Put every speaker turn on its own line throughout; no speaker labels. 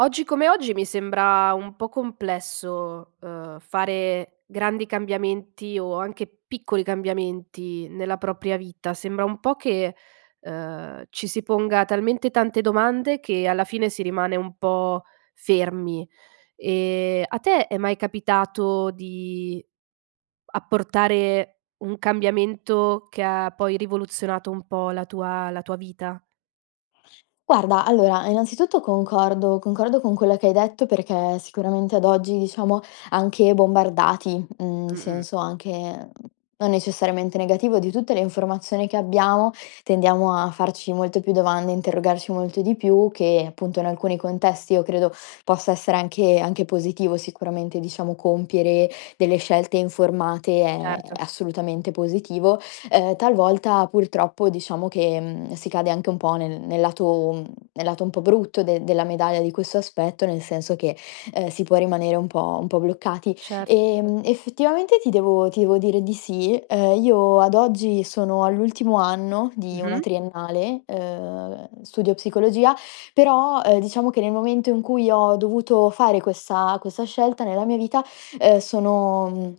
Oggi come oggi mi sembra un po' complesso, uhm, fare grandi cambiamenti o anche piccoli cambiamenti nella propria vita, sembra un po' che, uhm, ci si ponga talmente tante domande che alla fine si rimane un po' fermi. Ehm, a te è mai capitato di apportare un cambiamento che ha poi rivoluzionato un po' la tua la tua vita?
Guarda, allora innanzitutto concordo concordo con quella che hai detto, perché sicuramente ad oggi, diciamo, anche bombardati, mhmm, in
Mh-mh.
senso anche, non necessariamente negativo, di tutte le informazioni che abbiamo, tendiamo a farci molte più domande, a interrogarci molto di più che, appunto, in alcuni contesti io credo possa essere anche anche positivo sicuramente, diciamo, compiere delle scelte informate, è
Certo.
assolutamente positivo. Uhm, talvolta purtroppo, diciamo, che, mhmm, si cade anche un po' nel nel lato mhmm, nel lato un po' brutto de della medaglia di questo aspetto, nel senso che, uhm, si può rimanere un po' un po' bloccati.
Cer
Ehm, effettivamente ti devo ti devo dire di sì. Uhm, io ad oggi sono all'ultimo anno di una
Mh-mh.
triennale, uhm, studio psicologia però, ehm, diciamo che nel momento in cui ho dovuto fare questa- questa scelta nella mia vita, uhm, sono mhmm,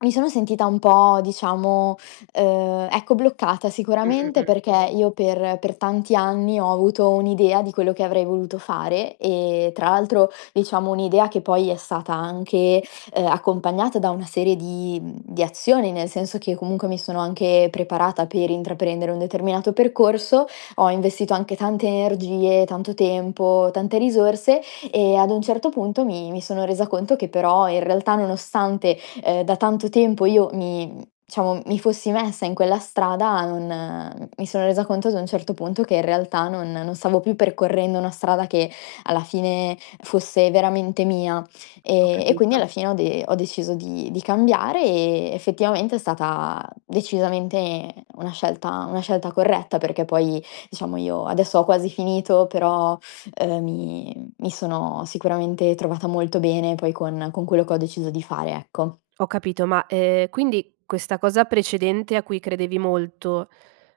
mi sono sentita un po' diciamo, uhm, ecco, bloccata
Mh, mh,
sicuramente,
mh.
perché io per per tanti anni ho avuto un'idea di quello che avrei voluto fare e, tra l'altro diciamo un'idea che poi è stata anche, uhm, accompagnata da una serie di mhmm, di azioni, nel senso che comunque mi sono anche preparata per intraprendere un determinato percorso, ho investito anche tante energie, tanto tempo, tante risorse e ad un certo punto mi mi sono resa conto che però, in realtà, nonostante, ehm, da tanto tempo io mi diciamo, mi fossi messa in quella strada, non mi sono resa conto ad un certo punto che in realtà non non stavo più percorrendo una strada che alla fine fosse veramente mia.
Ho
Ehm, e quindi
capito.
alla fine ho de ho deciso di di cambiare, e effettivamente è stata decisamente una scelta una scelta corretta, perché poi, diciamo, io adesso ho quasi finito, però, uhm, mi mi sono sicuramente trovata molto bene poi con con quello che ho deciso di fare, ecco.
Ho capito ma, ehm, quindi questa cosa precedente a cui credevi molto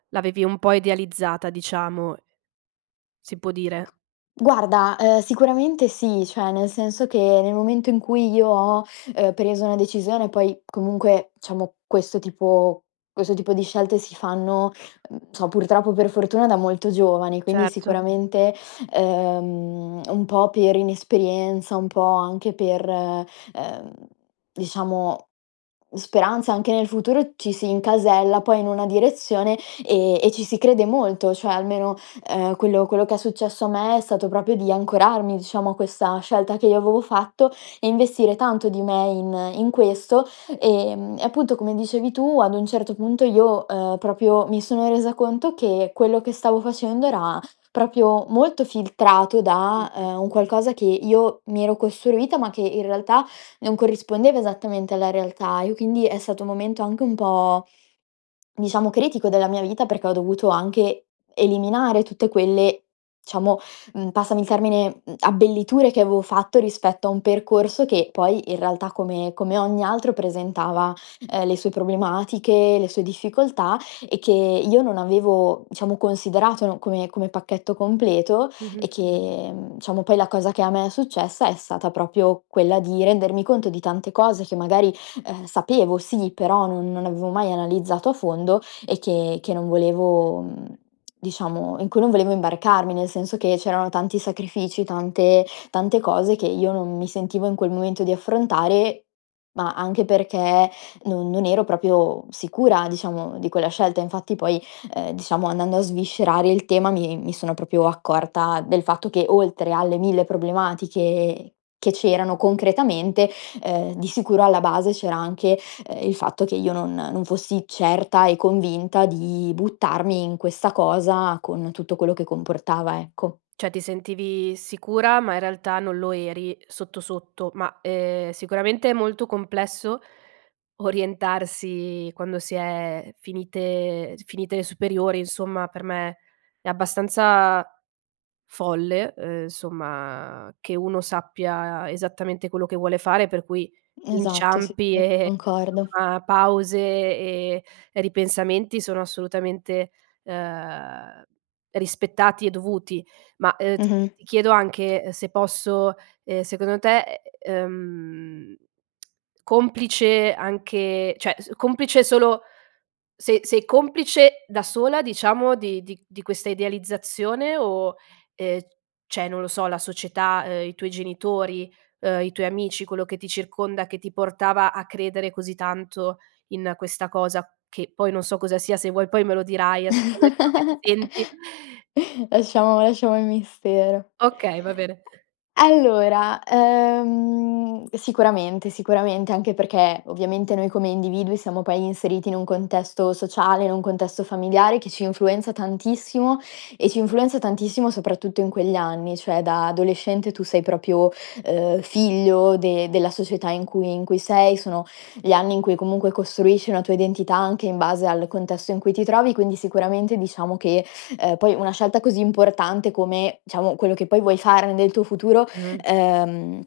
l'avevi un po' idealizzata, diciamo si può dire?
Guarda, ehm, sicuramente sì. Cioè, nel senso che nel momento in cui io ho, uhm, preso una decisione poi comunque, diciamo, questo tipo questo tipo di scelte si fanno, mhmm, so purtroppo per fortuna da molto giovani, quindi
Certo.
sicuramente, ehm, un po' per inesperienza, un po' anche per, ehm, diciamo, speranza anche nel futuro ci si incasella poi in una direzione, ehm, e ci si crede molto, cioè almeno, ehm, quello quello che è successo a me è stato proprio di ancorarmi, diciamo, a questa scelta che io avevo fatto e investire tanto di me in in questo. Ehm, e appunto, come dicevi tu, ad un certo punto io, uhm, proprio mi sono resa conto che quello che stavo facendo era, proprio, molto filtrato da,
Mh-mh.
ehm, un qualcosa che io mi ero costruita, ma che in realtà non corrispondeva esattamente alla realtà, e quindi è stato un momento anche un po', diciamo, critico della mia vita perché ho dovuto anche eliminare tutte quelle diciamo, mhmm, passami il termine, mhmm, abbelliture che avevo fatto rispetto a un percorso che poi, in realtà, come come ogni altro presentava, ehm, le sue problematiche, le sue difficoltà e che io non avevo, diciamo, considerato, no, come come pacchetto completo e
Mh-mh.
che, mhmm, diciamo poi la cosa che a me è successa è stata proprio quella di rendermi conto di tante cose che magari, ehm, sapevo sì, però non non avevo mai analizzato a fondo e che che non volevo mhmm, diciamo, in cui non volevo imbarcarmi, nel senso che c'erano tanti sacrifici, tante tante cose che io non mi sentivo in quel momento di affrontare, ma anche perché non non ero proprio sicura, diciamo, di quella scelta. Infatti poi, ehm, diciamo andando a sviscerare il tema, mi mi sono proprio accorta del fatto che, oltre alle mille problematiche che c'erano concretamente, ehm, di sicuro alla base c'era anche, ehm, il fatto che io non non fossi certa e convinta di buttarmi in questa cosa con tutto quello che comportava, ecco.
Cioè, ti sentivi sicura, ma in realtà non lo eri, uhm, sotto, sotto. Ma, ehm, sicuramente è molto complesso orientarsi quando si è finite eg finite e superiori, insomma. Per me è abbastanza folle, uhm, somma, che uno sappia esattamente quello che vuole fare, per cui
Esatto, sì
inciampi e
[unintelligible]
e e,
concordo.
somma, pause e ripensamenti sono assolutamente, ehm, rispettati e dovuti. Ma, uhm, t
Mh-mh.
ti chiedo anche, uhm, se posso, ehm, secondo te, ehm, complice anche cioè, s complice solo sei sei complice da sola, diciamo, di di di questa idealizzazione? O, ehm, cioè non lo so, la società, ehm, i tuoi genitori, uhm, i tuoi amici quello che ti circonda che ti portava a credere così tanto in questa cosa? Che, poi non so cosa sia, se vuoi poi me lo dirai as come come ti senti
Lasciamo lasciamo il mistero.
Okay, va bene.
Allora, ehm, sicuramente, sicuramente anche perchè ovviamente noi come individui siamo poi inseriti in un contesto sociale, in un contesto familiare che ci influenza tantissimo e ci influenza tantissimo soprattutto in quegli anni, cioè da adolescente tu sei proprio, uhm, figlio de della società in cui in cui sei, sono gli anni in cui comunque costruisci una tua identità anche in base al contesto in cui ti trovi, quindi sicuramente diciamo che ehm, poi una scelta così importante come, diciamo, quello che poi vuoi fare nel tuo futuro,
Mh.
ehm,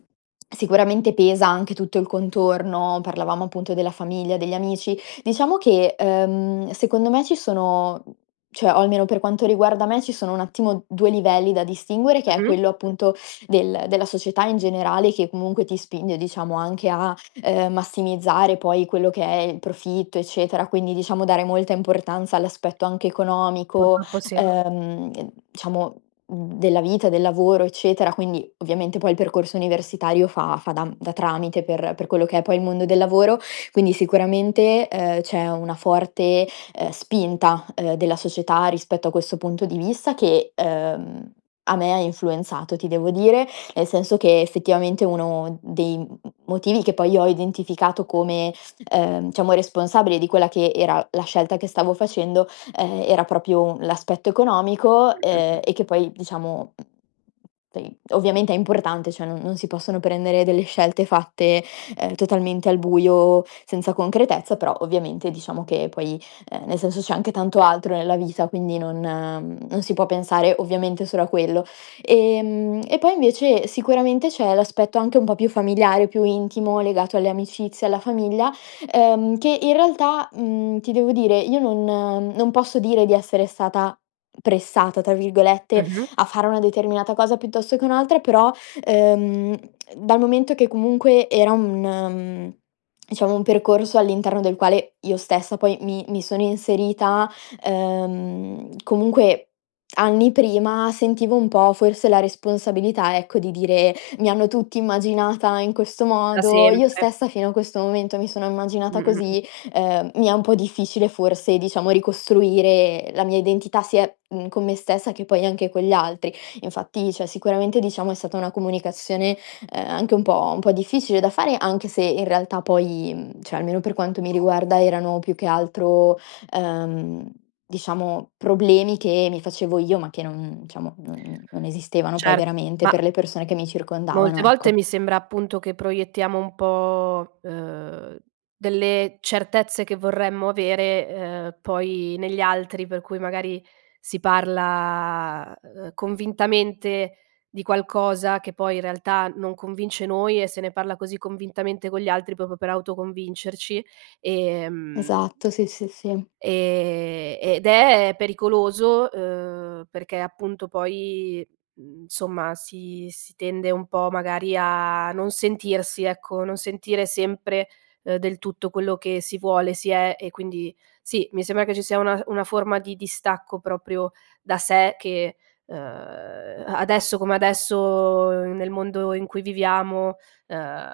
sicuramente pesa anche tutto il contorno: parlavamo, appunto, della famiglia, degli amici. Diciamo che, ehm, secondo me ci sono cioè, o almeno per quanto riguarda me, ci sono un attimo 2 livelli da distinguere, che è
Mh-mh.
quello, appunto, del della società in generale che comunque ti spinge, diciamo, anche a, ehm, massimizzare poi quello che è il profitto, eccetera, quindi, diciamo, dare molta importanza all'aspetto anche economico,
Purtroppo sì.
ehm, [unintelligible] diciamo, mhmm, della vita, del lavoro, eccetera; quindi, ovviamente poi il percorso universitario fa fa da m da tramite per per quello che è poi il mondo del lavoro. Quindi, sicuramente, ehm, c'è una forte, ehm, spinta, ehm, della società rispetto a questo punto di vista che, ehm, a me ha influenzato ti devo dire, nel senso che effettivamente uno dei m m motivi che poi ho identificato come, ehm, diciamo responsabile di quella che era la scelta che stavo facendo, ehm, era proprio u l'aspetto economico,
Mh, mh, mh.
ehm, e che poi diciamo ...tei ovviamente è importante. Cioè, non non si possono prendere delle scelte fatte, ehm, totalmente al buio senza concretezza, però ovviamente, diciamo, che poi, ehm, nel senso c'è anche tanto altro nella vita quindi non mhmm, non si può pensare ovviamente solo a quello. Ehm, e poi invece sicuramente c'è l'aspetto anche un po' più familiare, più intimo legato alle amicizie e alla famiglia, ehm, che in realtà, mhmm, ti devo dire io non non posso dire di essere stata "pressata", tra virgolette,
Mh-mh.
a fare una determinata cosa piuttosto che un'altra però, ehm, dal momento che comunque era un mhmm, diciamo un percorso all'interno del quale io stessa poi mi mi sono inserita, ehm, comunque anni prima sentivo un po' forse la responsabilità, ecco, di dire: "Mi hanno tutti immaginata in questo
Da
modo, io
sempre.
stessa fino a questo momento mi sono immaginata
Mh, mh, mh.
così, ehm, mi è un po' difficile forse, diciamo, ricostruire la mia identità sia, mhmm, con me stessa che poi anche con gli altri." Infatti cioè, sicuramente diciamo è stata una comunicazione, ehm, anche un po' un po' difficile da fare, anche se in realtà poi, mhmm, cioè, almeno per quanto mi riguarda erano più che altro, ehm, diciamo problemi che mi facevo io ma che non diciamo, non non esistevano poi
Certo.
veramente
Ma
per le persone che mi
Molte
circondavano,
volte
ecco.
mi sembra, appunto, che proiettiamo un po', uhm, delle certezze che vorremmo avere, ehm, poi negli altri per cui magari si parla, uhm, convintamente di qualcosa che poi, in realtà, non convince noi e se ne parla così convintamente con gli altri proprio per autoconvincerci, ehm
Esatto, sì, sì, sì.
ehm, ed è pericoloso, uhm, perché appunto poi, mhmm, somma si si tende un po' magari a non sentirsi, ecco, non sentire sempre, uhm, del tutto quello che si vuole, si è. E quindi sì, mi sembra che ci sia una uhm, una forma di distacco proprio da sé che, uhm, a adesso come adesso, uhm, nel mondo in cui viviamo, uhm,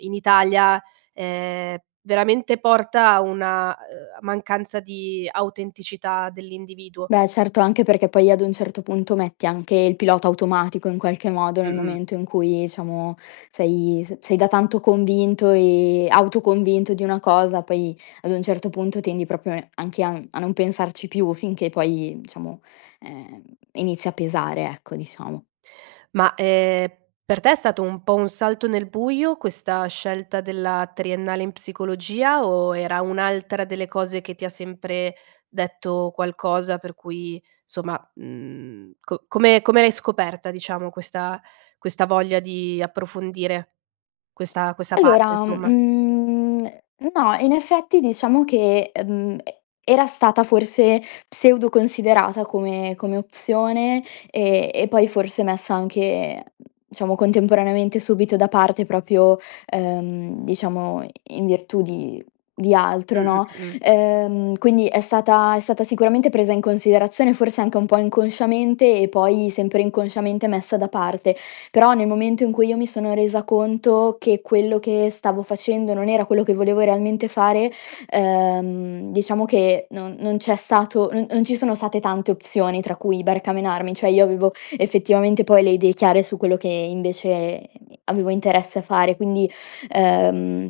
in Italia, ehm, veramente porta a una a ehm, mancanza di autenticità dell'individuo.
Beh, certo. Anche perché poi, ad un certo punto, metti anche il pilota automatico in qualche modo nel
Mh-mh.
momento in cui, diciamo, sei s sei da tanto convinto e autoconvinto di una cosa poi, ad un certo punto, tendi proprio e anche a n a non pensarci più finché poi, diciamo, ehm, inizia a pesare, ecco, diciamo.
Ma, ehm, per te è stato un po' un salto nel buio questa scelta della triennale in psicologia o era un'altra delle cose che ti ha sempre detto qualcosa per cui somma, mhmm, co come come l'hai scoperta, diciamo, questa questa voglia di approfondire questa questa parte,
Allora,
insomma?
mhmm, no. In effetti, diciamo che, ehm, e era stata forse pseudo considerata come come opzione, e e poi forse messa anche diciamo contemporaneamente subito da parte proprio, ehm, diciamo i in virtù di di altro,
Mh-mh,
no,
mh-mh.
ehm, quindi è stata è stata sicuramente presa in considerazione forse anche un po' inconsciamente e poi sempre inconsciamente messa da parte. Però, nel momento in cui io mi sono resa conto che quello che stavo facendo non era quello che volevo realmente fare, ehm, diciamo che non non c'è stato non non ci sono state tante opzioni tra cui barcamenarmi; cioè, io avevo effettivamente poi le idee chiare su quello che invece avevo interesse a fare. Quindi, ehm,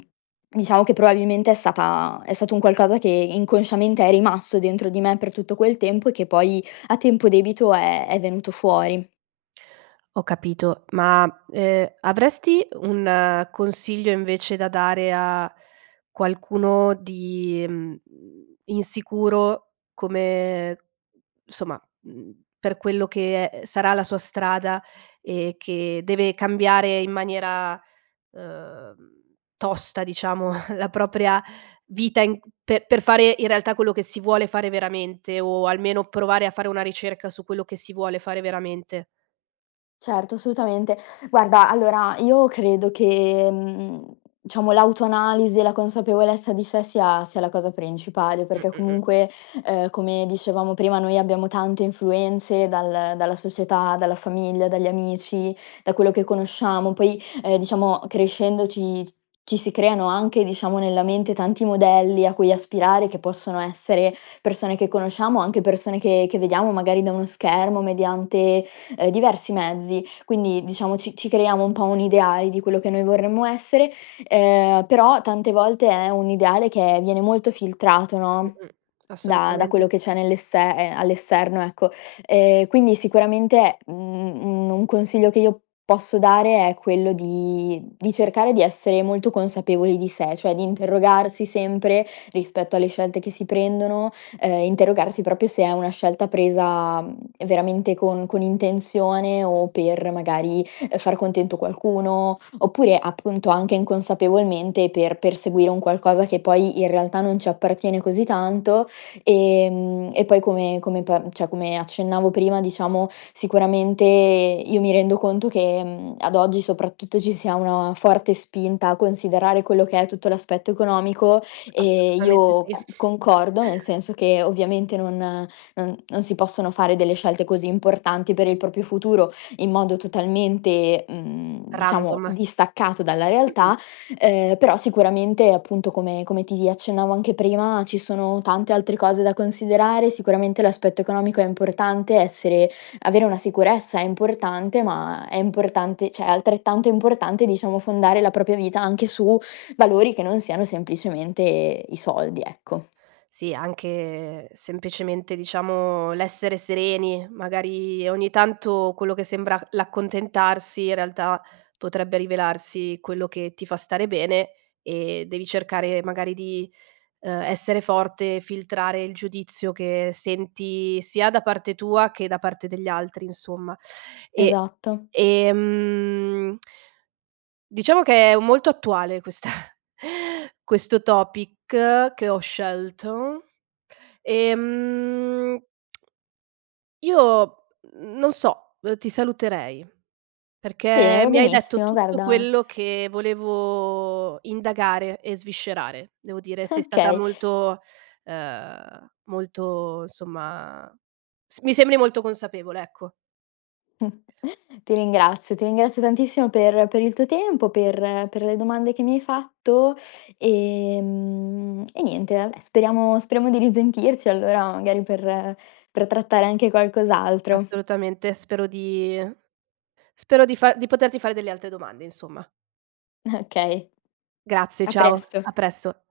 diciamo che probabilmente è stata è stato un qualcosa che inconsciamente è rimasto dentro di me per tutto quel tempo, e che poi a tempo debito è è venuto fuori.
Ho capito. Ma, ehm, avresti un consiglio invece da dare a qualcuno di, mhmm, insicuro come somma, mhmm, per quello che, ehm, sarà la sua strada e che deve cambiare in maniera, uhm, tosta diciamo la propria vita in pe per fare in realtà quello che si vuole fare veramente, o almeno provare a fare una ricerca su quello che si vuole fare veramente?
Certo, assolutamente. Guarda, allora io credo che, mhmm, diciamo l'autoanalisi e la consapevolezza di sé sia sia la cosa principale,
Mh,
perché
mh, mh.
comunque, ehm, come dicevamo prima, noi abbiamo tante influenze dal dalla società, dalla famiglia, dagli amici, da quello che conosciamo. Poi, ehm, diciamo crescendo ci ci si creano anche, diciamo, nella mente tanti modelli a cui aspirare che possono essere persone che conosciamo, anche persone che che vediamo magari da uno schermo mediante, ehm, diversi mezzi. Quindi, diciamo, ci ci creiamo un po' un ideale di quello che noi vorremmo essere, ehm, però tante volte è un ideale che viene molto filtrato,
Mh,
no,
mh, mh,
da da
assolutamente.
quello che c'è nell'esse ehm, all'esterno, ecco. Ehm, quindi sicuramente, mhmm, un un consiglio che io posso dare è quello di di cercare di essere molto consapevoli di sé, cioè di interrogarsi sempre rispetto alle scelte che si prendono, ehm, interrogarsi proprio se è una scelta presa, mhmm, ehm, veramente con con intenzione o per, magari, ehm, far contento qualcuno oppure, appunto, anche inconsapevolmente, per perseguire un qualcosa che poi in realtà non ci appartiene così tanto. Ehm, e poi come come pa cioè, accennavo prima, diciamo, sicuramente io mi rendo conto che, mhmm, ad oggi soprattutto ci sia una forte spinta a considerare quello che è tutto l'aspetto economico e
Assolutamente
io
sì.
cu concordo, nel senso che ovviamente non non non si possono fare delle scelte così importanti per il proprio futuro in modo totalmente, mhmm, diciamo
Random.
distaccato dalla
Mh-mh.
realtà, ehm, però sicuramente, appunto, come come ti accennavo anche prima, ci sono tante altre cose da considerare: sicuramente l'aspetto economico è importante, essere avere una sicurezza è importante, ma è importante cioè, è altrettanto importante, diciamo, fondare la propria vita anche su valori che non siano semplicemente i soldi, ecco.
Sì, anche semplicemente, diciamo, l'essere sereni. Magari, ogni tanto quello che sembra c l'accontentarsi in realtà potrebbe rivelarsi quello che ti fa stare bene e devi cercare magari di, uhm, essere forte, filtrare il giudizio che senti sia da parte tua che da parte degli altri, insomma. E,
Esatto.
ehm diciamo che è u molto attuale questa questo topic che ho scelto. Ehm Io, mhmm, non so, ehm, ti saluterei
Va bene,
perché
va
mi hai detto
benissimo,
tutto
guarda
quello che volevo indagare e sviscerare. Devo dire sei stata
Okay.
molto ehm, molto insomma, s mi sembri molto consapevole, ecco.
Ti ringrazio, ti ringrazio tantissimo per per il tuo tempo, per per le domande che mi hai fatto, ehm, e niente vabbè speriamo speriamo di risentirci allora, magari, per per trattare anche qualcos'altro.
Assolutamente spero di spero di fa di poterti fare delle altre domande, insomma.
Okay.
Grazie,
A
ciao. A
presto!
presso!